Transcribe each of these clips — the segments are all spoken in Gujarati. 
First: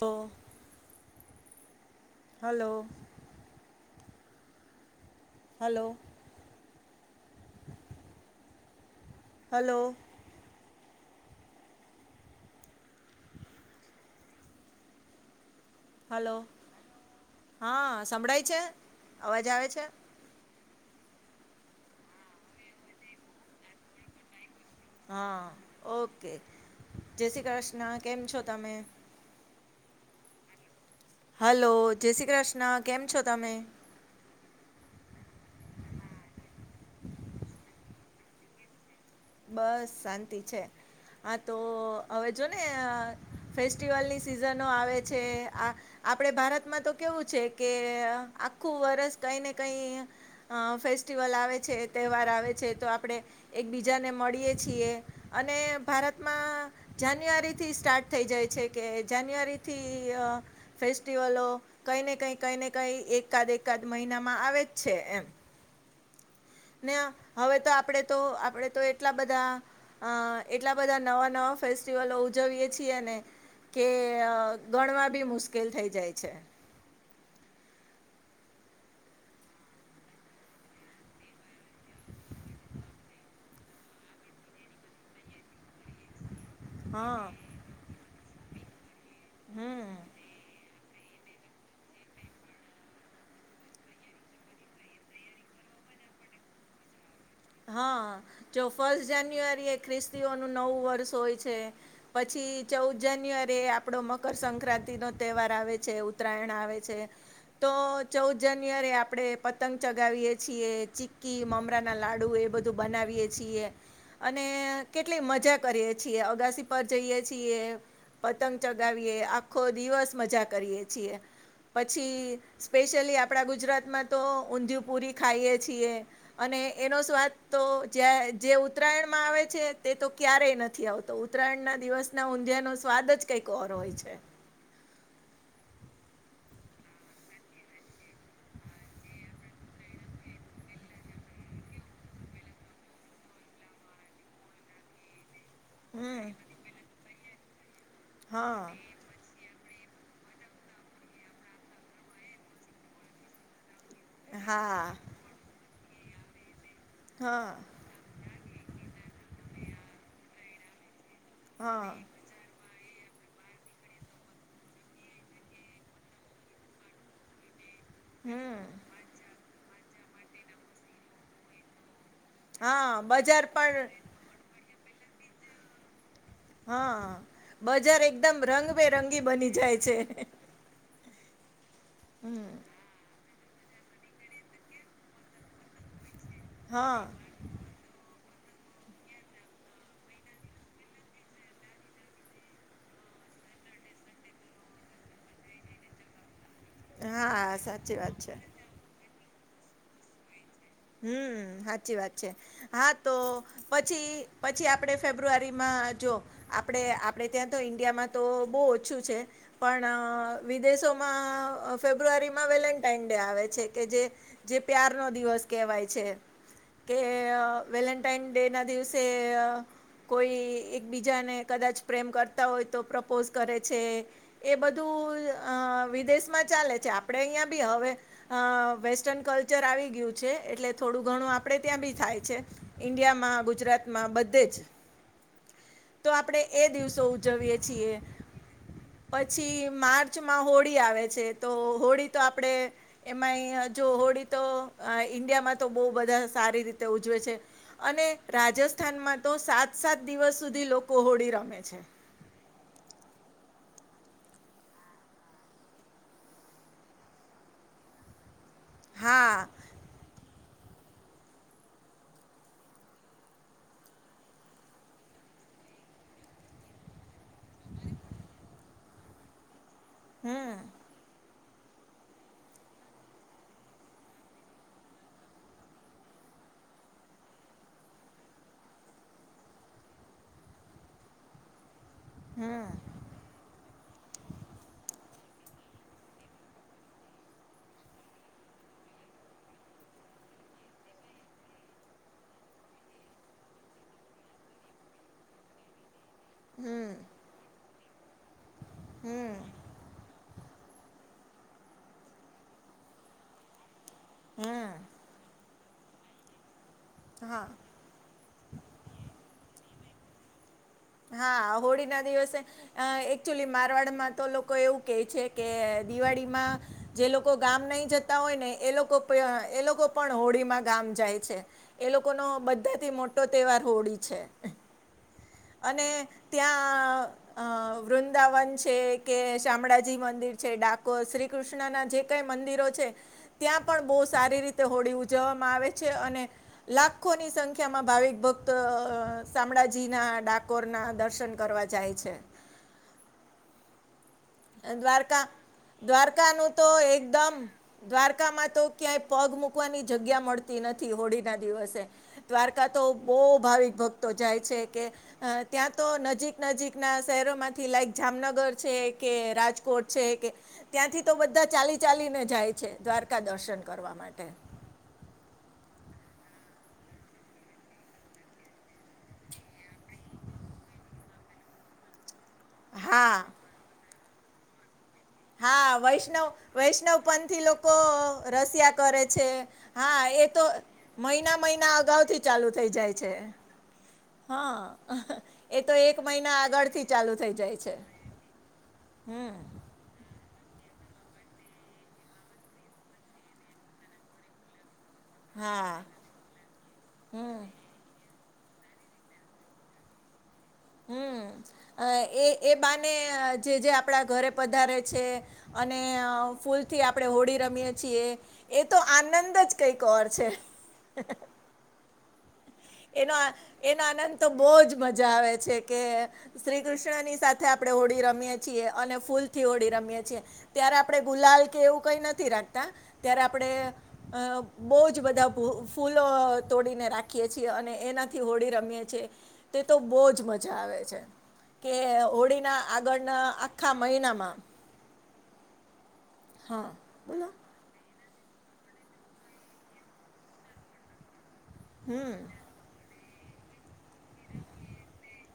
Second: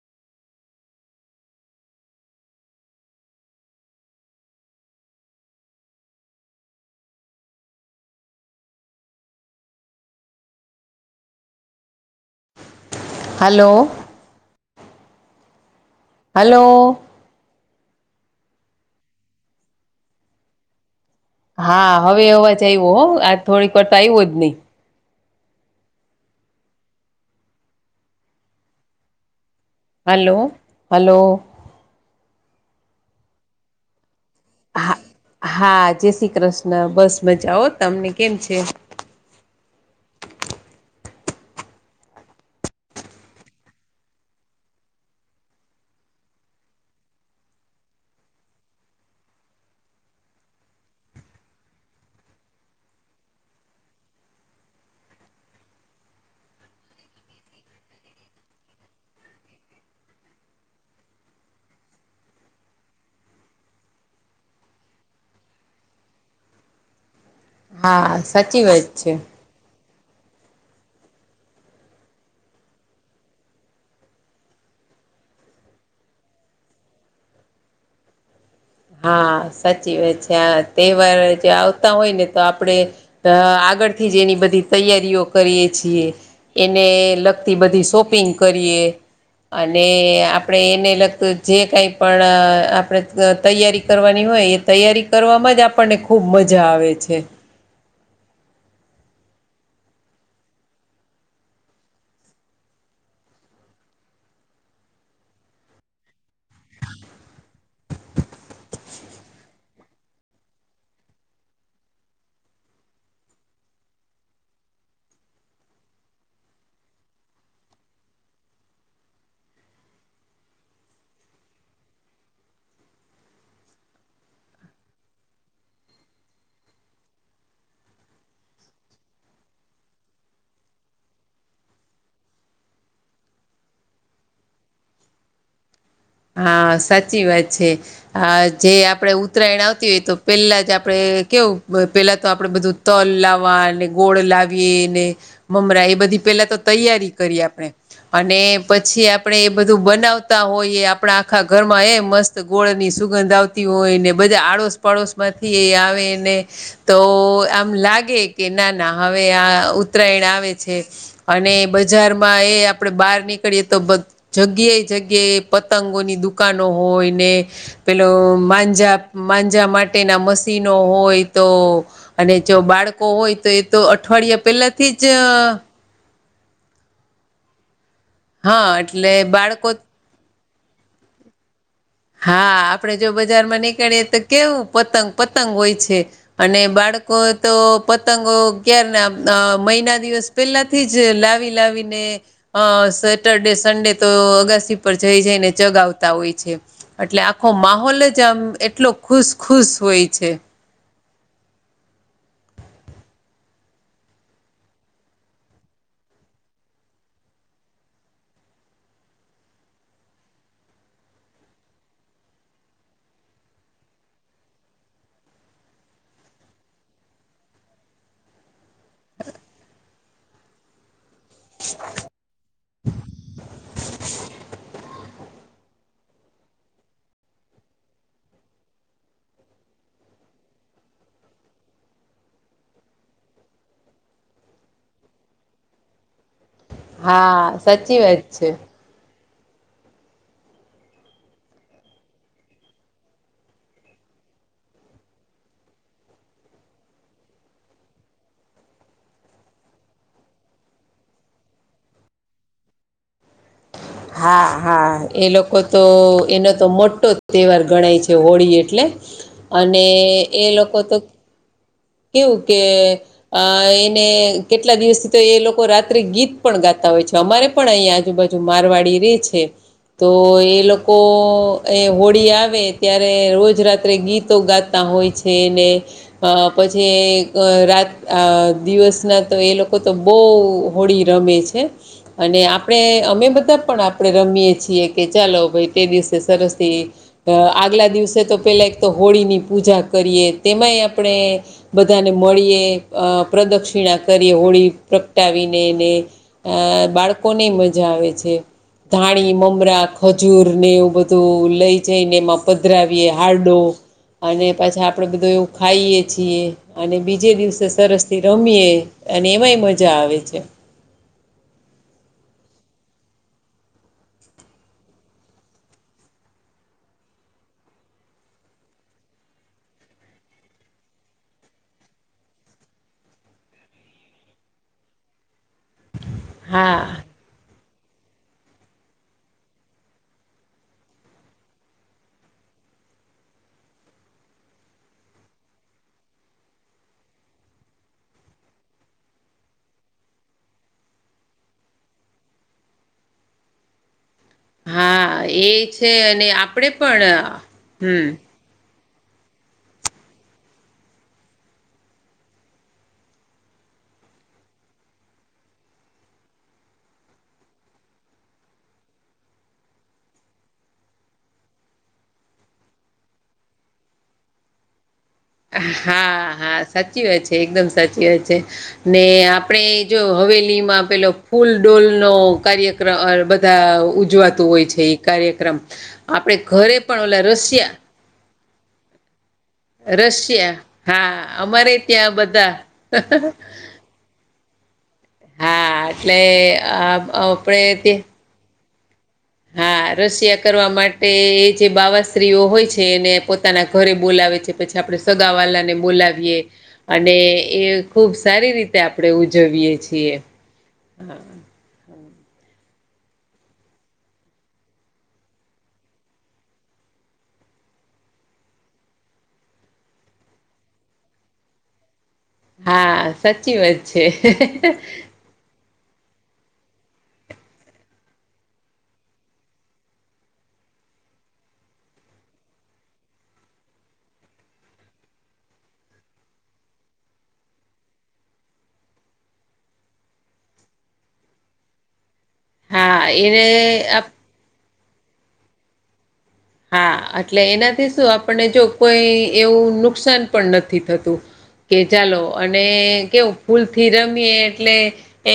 લો hello hello hello hello hello હા સંભળાય છે? અવાજ આવે છે? હા હવે અવાજ આવ્યો હો. આ થોડીક વાર તો આવ્યો જ નહીં. હા ઓકે. જય શ્રી કૃષ્ણ. કેમ છો તમે? હલો, હલો ‌ હલો, જય શ્રી કૃષ્ણ. કેમ છો તમે? હા, હા, જય શ્રી કૃષ્ણ. બસ મજાઓ. તમને કેમ છે? બસ શાંતિ છે. હા તો હવે જોને ફેસ્ટિવલની સિઝનો આવે છે. આ આપણે ભારતમાં તો કેવું છે, કે આખું વર્ષ કંઈ ને કંઈ અ ફેસ્ટિવલ આવે છે, તહેવાર આવે છે, તો આપણે એકબીજાને મળીએ છીએ. અને ભારતમાં જાન્યુઆરીથી સ્ટાર્ટ થઈ જાય છે, કે જાન્યુઆરીથી અ ફેસ્ટિવલો કંઈ ને કંઈ, કંઈ ને કંઈ એકાદ એકાદ મહિનામાં આવે જ છે એમ. ને હવે તો આપણેે હા તો સાચી આપણેે તો વાત છે એટલા બધા અ એટલા બધા નવા નવા ફેસ્ટિવલો ઉજવીએ છીએ ને કે ગણવા ભી મુશ્કેલ થઈ જાય છે. હા સાચી વાત છે. આ તહેવાર જે આવતા હોય નેતો આપડે. અ આગળથી જ એની બધી તૈયારીઓ કરીએ છીએ. એને હા લગતી બધી શોપિંગ કરીએ. અને હમ આપડે એને લગતું જે કાઈ પણ આપણે [inaudible] તૈયારી કરવાની હોય એ તૈયારી કરવામાં જ આપણને ખૂબ મજા આવે છે. હા જો ફર્સ્ટ જાન્યુઆરી એ ખ્રિસ્તીઓનું નવું વર્ષ હોય છે. પછી ચૌદ જાન્યુઆરી એ આપણો મકરસંક્રાંતિનો તહેવાર આવે છે, ઉત્તરાયણ આવે છે. તો ચૌદ જાન્યુઆરી આપડે પતંગ ચગાવીએ છીએ, ચીકી મમરાના લા ડું એ બધું બનાવીએે છીએ. અને કેટલી મજા કરીએ છીએ અગાસી પર જઈએ છીએ. પતંગ ચગાવીએ, આખો દિવસ મજા કરીએ છીએ. પછી સ્પેશિયલી આપણા ગુજરાતમાં તો ઊંધિયું પુરી ખાઈએ છીએ. અને એનો સ્વાદ તો જે ઉત્તરાયણ માં આવે છે, તે તો ક્યારેય નથી આવત તો ઉત્તરાયણના દિવસના ઊંધિયાનો સ્વાદ જ કાઈક ઓર હોય છે. હા સાચી વાત છે. હહ જે આપણે ઉત્તરાયણ આવતી હોય તો પેલા જ આપણે કેવું પેલા તો આપણે બધું તલ લાવવા અને ગોળ લાવીએ ને. મમરા એ બધી હમ પેલા તો તૈયારી કરી આપણે અને હા પછી આપણે એ બધું બનાવતા હોઈએ આપણા આખા ઘરમાં એ મસ્ત ગોળની સુગંધ આવતી હોય ને બધા આડોશ હા પાડોશ માંથી એ આવે ને તો હા આમ લાગે કે ના ના હવે આ ઉત્તરાયણ આવે છે અને હા બજાર એ આપડે બહાર નીકળીયે તો જગ્યા જગ્યા પટ પતંગો ની દુકાનો હોય ને પેલો હમ માંજા માંજા માટે ના મશીનો હોય તો અને જો હા બાળકો હોય બજાર તો એ તો પણ અઠવાડિયા પેલા થી જ હા બજાર એકદમ હા રંગબેરંગી એટલે બની બાળકો જાય છે હમ હા આપણે જો બજારમાં નીકળીએ તો કેવું પતંગ પતંગ હોય છે અને હા બાળકો તો પતંગો ક્યાર ના મહિના દિવસ પહેલા થી જ લાવી લાવીને અ સેટરડે સન્ડે તો અગાસી પર જઈ જઈને ચગાવતા હોય છે એટલે આખો હા સાચી માહોલ વાત જ છે આમ એટલો ખુશ ખુશ હોય છે હમ્મ સાચી વાત છે હા તો પછી પછી આપણે ફેબ્રુઆરીમાં જો આપણે આપણે ત્યાં તો ઈન્ડિયામાં તો બહુ ઓછું છે પણ વિદેશોમાં ફેબ્રુઆરીમાં વેલેન્ટાાઈન ડે આવે છે કે જે જે પ્યાર નો દિવસ કહેવાય છે કે વેલેન્ટાઈન ડે ના દિવસે કોઈ એક બીજાને કદાચ પ્રેમ કરતા હોય તો પ્રપોઝ કરે છે એ બધું અ વિદેશમાં ચાલે છે આપણે અહીંયા બી હવે અ વેસ્ટર્ન કલ્ચર આવી ગયું છે છે એટલે થોડું ઘણું આપણે ત્યાં બી થાય છે ઈન્ડિયામાં ગુજરાતમાં બધે જ તો આપણે એ દિવસો ઉજવીએ હા છીએ સાચી વાત છે પછી માર્ચમાં હોળી આવે છે તો હોળી તો આપણે એમાં જો હોળી તો ઈન્ડિયામાં તો બહુ બધા સારી રીતે ઉજવે છે અને રાજસ્થાનમાં તો સાત સાત દિવસ સુધી લોકો હોળી રમે છે હા હા એ લોકો તો એનો તો મોટો તહેવાર ગણાય છે જે હોળી એટલે હા અને એ લોકો તો કેવું કે અ એને કેટલા દિવસથી તો એ લોકો રાત્રે ગીત પણ ગાતા હોય છે અમારે પણ અહીં આજુબાજુ મારવાડી રે છે તો હમ એ લોકો એ હોળી આવે ત્યારે રોજ રાત્રે ગીતો ગાતા હોય છે ને અ પછી રાત દિવસના તો એ લોકો તો બહુ હોળી રમે છે અને હમ આપણે અમે બધા પણ આપ આપણે રમીએ છીએ કે ચાલો ભાઈ તે દિવસે સરસથી આગલા દિવસે તો પહેલાં એક તો હોળીની પૂજા કરીએ તેમાંય આપણે બધાને મળીએ પ્રદક્ષિણા કરીએ હોળી પ્રગટાવીને એને અ હમ બાળકોને મજા આવે છે હમ ધાણી મમરા ખજૂર ને એવું બધું લઈ જઈને એમાં પધરાવીએ હારડો અને પાછા હમ આપણે બધું એવું ખાઈએ છીએ અને બીજે હા દિવસે સરસ તે રમીએ અને એમાંય મજા આવે છે હા હોળી ના દિવસે અ એકચુલી મારવાડમાં તો લોકો એવું કે છે કે દિવાળીમાં જે લોકો ગામ નહી જતા હોય ને એ લોકો એ લોકો પણ હોળીમાં ગામ જાય છે. એ લોકો ન બધા થી મોટો તહેવાર હોળી છે. અને હા ત્યાં અ વૃંદાવન છે, કે શામળાજી મંદિર છે, ડાકોર શ્રી કૃષ્ણના જે કઈ મંદિરો છે. ત્યાં પણ બહુ સારી રીતે હોળી ઉજવવામાં આવે છે, અને લાખોની સંખ્યામાં ભાવિક ભક્ત સામળાજી ના ડા કોરના દર્શન કરવા જાય છે. દ્વારકા, હા એ છે અને દ્વારકાનું તો આપડે એકદમ, પણ હમ દ્વારકામાં તો ક્યાંય પગ મુકવાની જગ્યા મળતી નથી, હોળી ના દિવસે. દ્વારકા તો બહુ ભાવિક ભક્તો જાય છે, કે અ ત્યાં તો નજીક નજીકના સહેરોમાંથી લાઈક જામનગર છે. કે રાજકોટ છે, કે ત્યાંથી તો બધા ચાલી ચાલીને જાય છે, દ્વારકા દર્શન કરવા માટે. હા, હા સાચી વાત છે, એકદમ સાચી વાત છે, ને આપ આપણે જો હવેલીમાં પેલો ફૂલ ડોલનો કાર્યક્રમ હા અર તા ઉજવાતું હોય છે ઈ. હા, વૈશ્નવ, વૈશ્નવ ઓલા પંથી લોકો રશિયા રસિયા કરે છે. હા, એ તો રશિયા હા મહિના મહિના અમારે અગાઉ ત્યાં થી ચાલુ બધા થઈ જાય છે. હા, એ તો હા એક એટલે મહિના આગળથી આ ચાલુ થઇ જાય છે. આપણે તે હમ હા, રસિયા કરવા માટે એ જે બાવા સ્ત્રીઓ હોય છે, એને પોતાના ઘરે બોલાવે છે. પછી આપણે સગા હા વાલાને બોલાવીએ. અને હમ એ ખુબ સારી રીતે આપણે ઉજવીએ છીએ. હમ, એ એ બાને જે-જે આપણા ઘરે પધારે છે, અને ફૂલથી આપણે હોડી રમીએે છીએ. એ તો આનંદ જ કઈક ઓર છે. એનો હા આ, સાચી વાત એનો છે આનંદ તો બહુ જ મજા આવે છે. કે શ્રીકૃષ્ણની સાથે આપણે હોળી રમીએ છીએ અને ફૂલથી હોળી રમીએ છીએ. ત્યારે આપણે ગુલાલ કે એવું કઈ નથી રાખતા, ત્યારે આપણેે અ, બહુ જ બધા ફૂલો તોડીને રાખે રાખીએ છીએ અને એનાથી હોળી રમીએ છીએ તે તો બહુ જ મજા આવે છે. કે હોળીના હા આગળના એને આખા આપ મહિનામાં હા, એટલે એનાથી સુ આપણને જો કોઈ એવું નુકસાન પણ નથી થતું. કે ચાલો અને કેવું, ફૂલ થી રમીએ એટલે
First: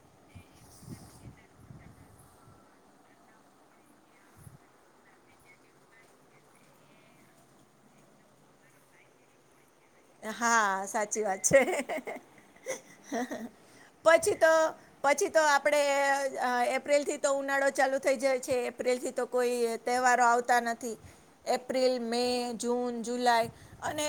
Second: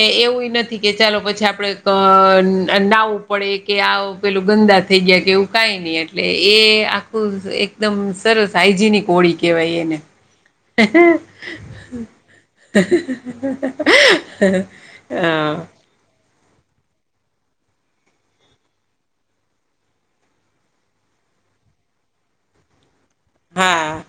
એ એવું નથી કે ચાલો પછી આપડે નાવવું પડે કે આ પેલું ગંદા થઈ ગાય કે એવું કઈ નઈ. એટલે એ આખું એકદમ સરસ, હાઇજેનિક હોળી કેહેવાય એને. હા, સાચી વાત છે. પછી તો, અ પછી તો આપણેે એપ્રિલથી તો ઉનાળો ચાલુ થઈ જાય છે, એપ્રિલથી તો કોઈ તહેવારો આવતા નથી. એપ્રિલ, મે, જૂન, જુલાઈ હા હા અને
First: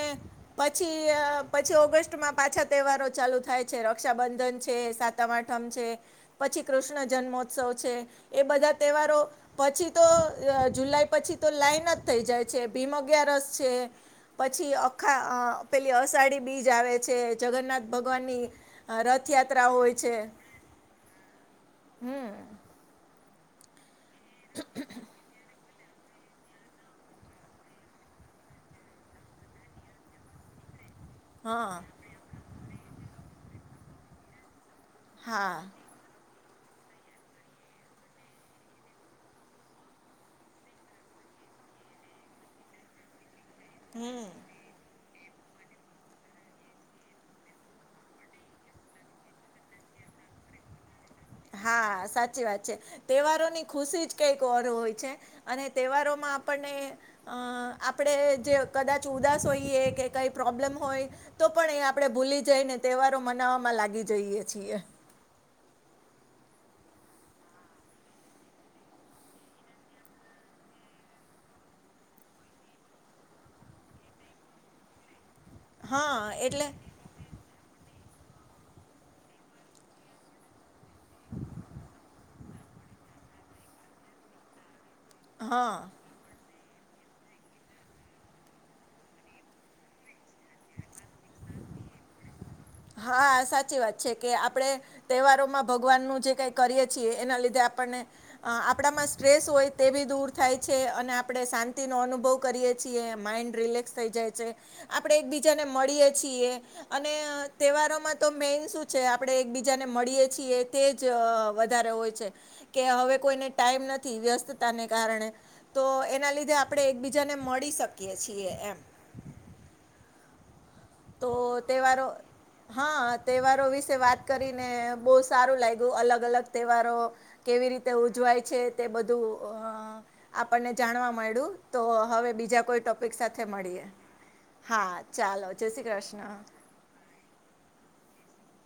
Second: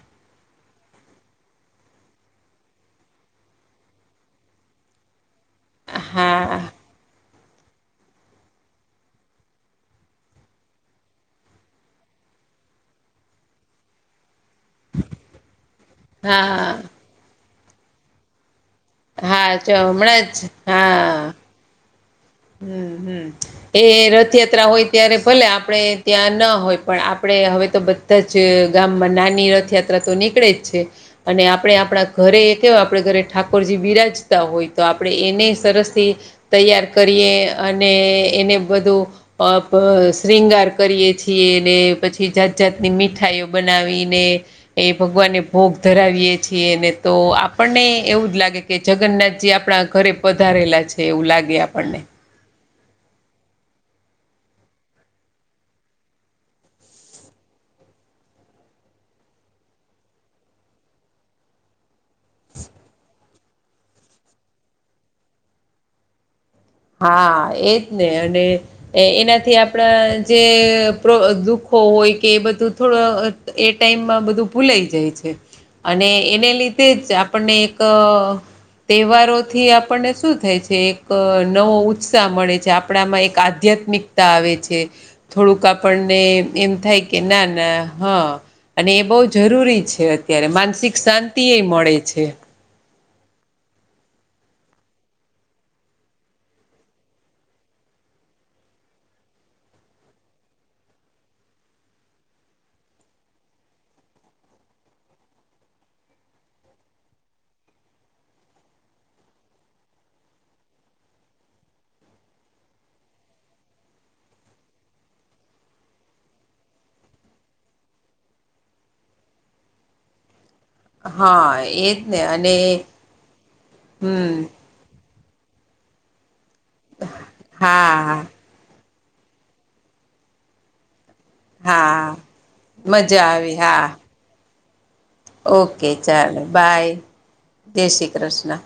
પછી અ, પછી ઓગસ્ટમાં પાછા તહેવારો ચાલુ થાય છે, રક્ષાબંધન છે, સા તમ આઠમ છે, હા પછી કૃષ્ણ જન્મોત્સવ છે, એ બધા તહેવારો પછી તો જુલાઈ પછી તો લાઈન જ થઈ જાય છે, ભીમ અગિયારસ છે. પછી અખા પેલી અસાઢી બીજ હા. આવે છે, જગન્નાથ ભગવાનની આ હા રથયાત્રા જો હોય છે. હમણાં હા હમ હમ-હમ એ રથયાત્રા હોય ત્યારે ભલે આપણે ત્યાં ના હોય પણ આપણે હવે તો બદ બધા જ ગામમાં નાની રથયાત્રા તો નીકળે જ છે. અને હા આપણે આપણા ઘરે એ કેવા આપણે ઘરે ઠાકોરજી બિરાજ તા હોય તો આપણે એને હા સરસથી તૈયાર કરીએ અને એને બધું અ પ શ્રીંગાર કરીએ છીએ ને પછી જાત જાતની મીઠાઈઓ હમ બનાવીને- એ ભગવાને ભોગ ધરાવીએ છીએ અને તો આપણને એવું જ લાગે કે જગન્નાથજી આપણા ઘરે- પધારેલા છે એવું લાગે. હા! આપણને સાચી વાત છે. તહેવારોની ખુશી જ કંઈક ઓર હોય છે અને તહેવારોમાં આપણને- અ આપણે જે કદાચ ઉદાસ હોઈએ કે કઈ પ્રોબ્લેમ હોય- તો પણ એ આપણે ભૂલી જઈને તહેવારો મનાવવામાં લાગી જઈએ છીએ. હા એજ ને અને- એનાથી આપણા જે દુખો હોય કે એ બધું થોડું- એ ટાઈમમાં બધું ભૂલાઈ જાય છે અને હા એને એટલે લીધે જ આપ- આપણને એક તહેવારોથી આપણને શું થાય છે એક- નવો ઉત્સાહ મળે છે. આપણામાં એક આધ્યાત્મિકતા આવે છે. થોડુંક હા આપણને એમ થાય કે ના ના હં અને એ બહુ જરૂરી છે. ત્યારે માનસિક શાંતિ એ મળે છે. હા સાચી વાત છે કે આપણે- તહેવારોમાં ભગવાનનું જે કઈ કરીએ છીએ એના લીધે આપણને- આપણામાં સ્ટ્રેસ હોય તે ભી દૂર થાય છે અને આપણે શાંતિનો અનુભવ- કરીએ છીએ માઈન્ડ રિલેક્સ થઈ જાય છે. આપણે એકબીજાને મળીએ છીએ અને- તહેવારોમાં તો મેન શું છે આપણે એકબીજાને મળીએ છીએ તે જ વધારે હોય છે. કે હવે કોઈને ટાઈમ નથી વ્યસ્તતાને કારણે. તો એના લીધે આપણે એકબીજાને મળી શકીએ છીએ. તો હા એજ તહેવારો ને અને હા તહેવારો વિશે વાત હમ કરીને- સારું લાગ્યું અલગ અલગ તહેવારો કેવી રીતે હા હા ઉજવાય છે. તે બધું અ આપણને જાણવા મળ્યું. તો હા હવે બીજા કોઈ ટોપિક મજા સાથે આવી મળીએ હા હા ચાલો. જય શ્રી ઓકે કૃષ્ણ ચાલો બાય જય શ્રી કૃષ્ણ!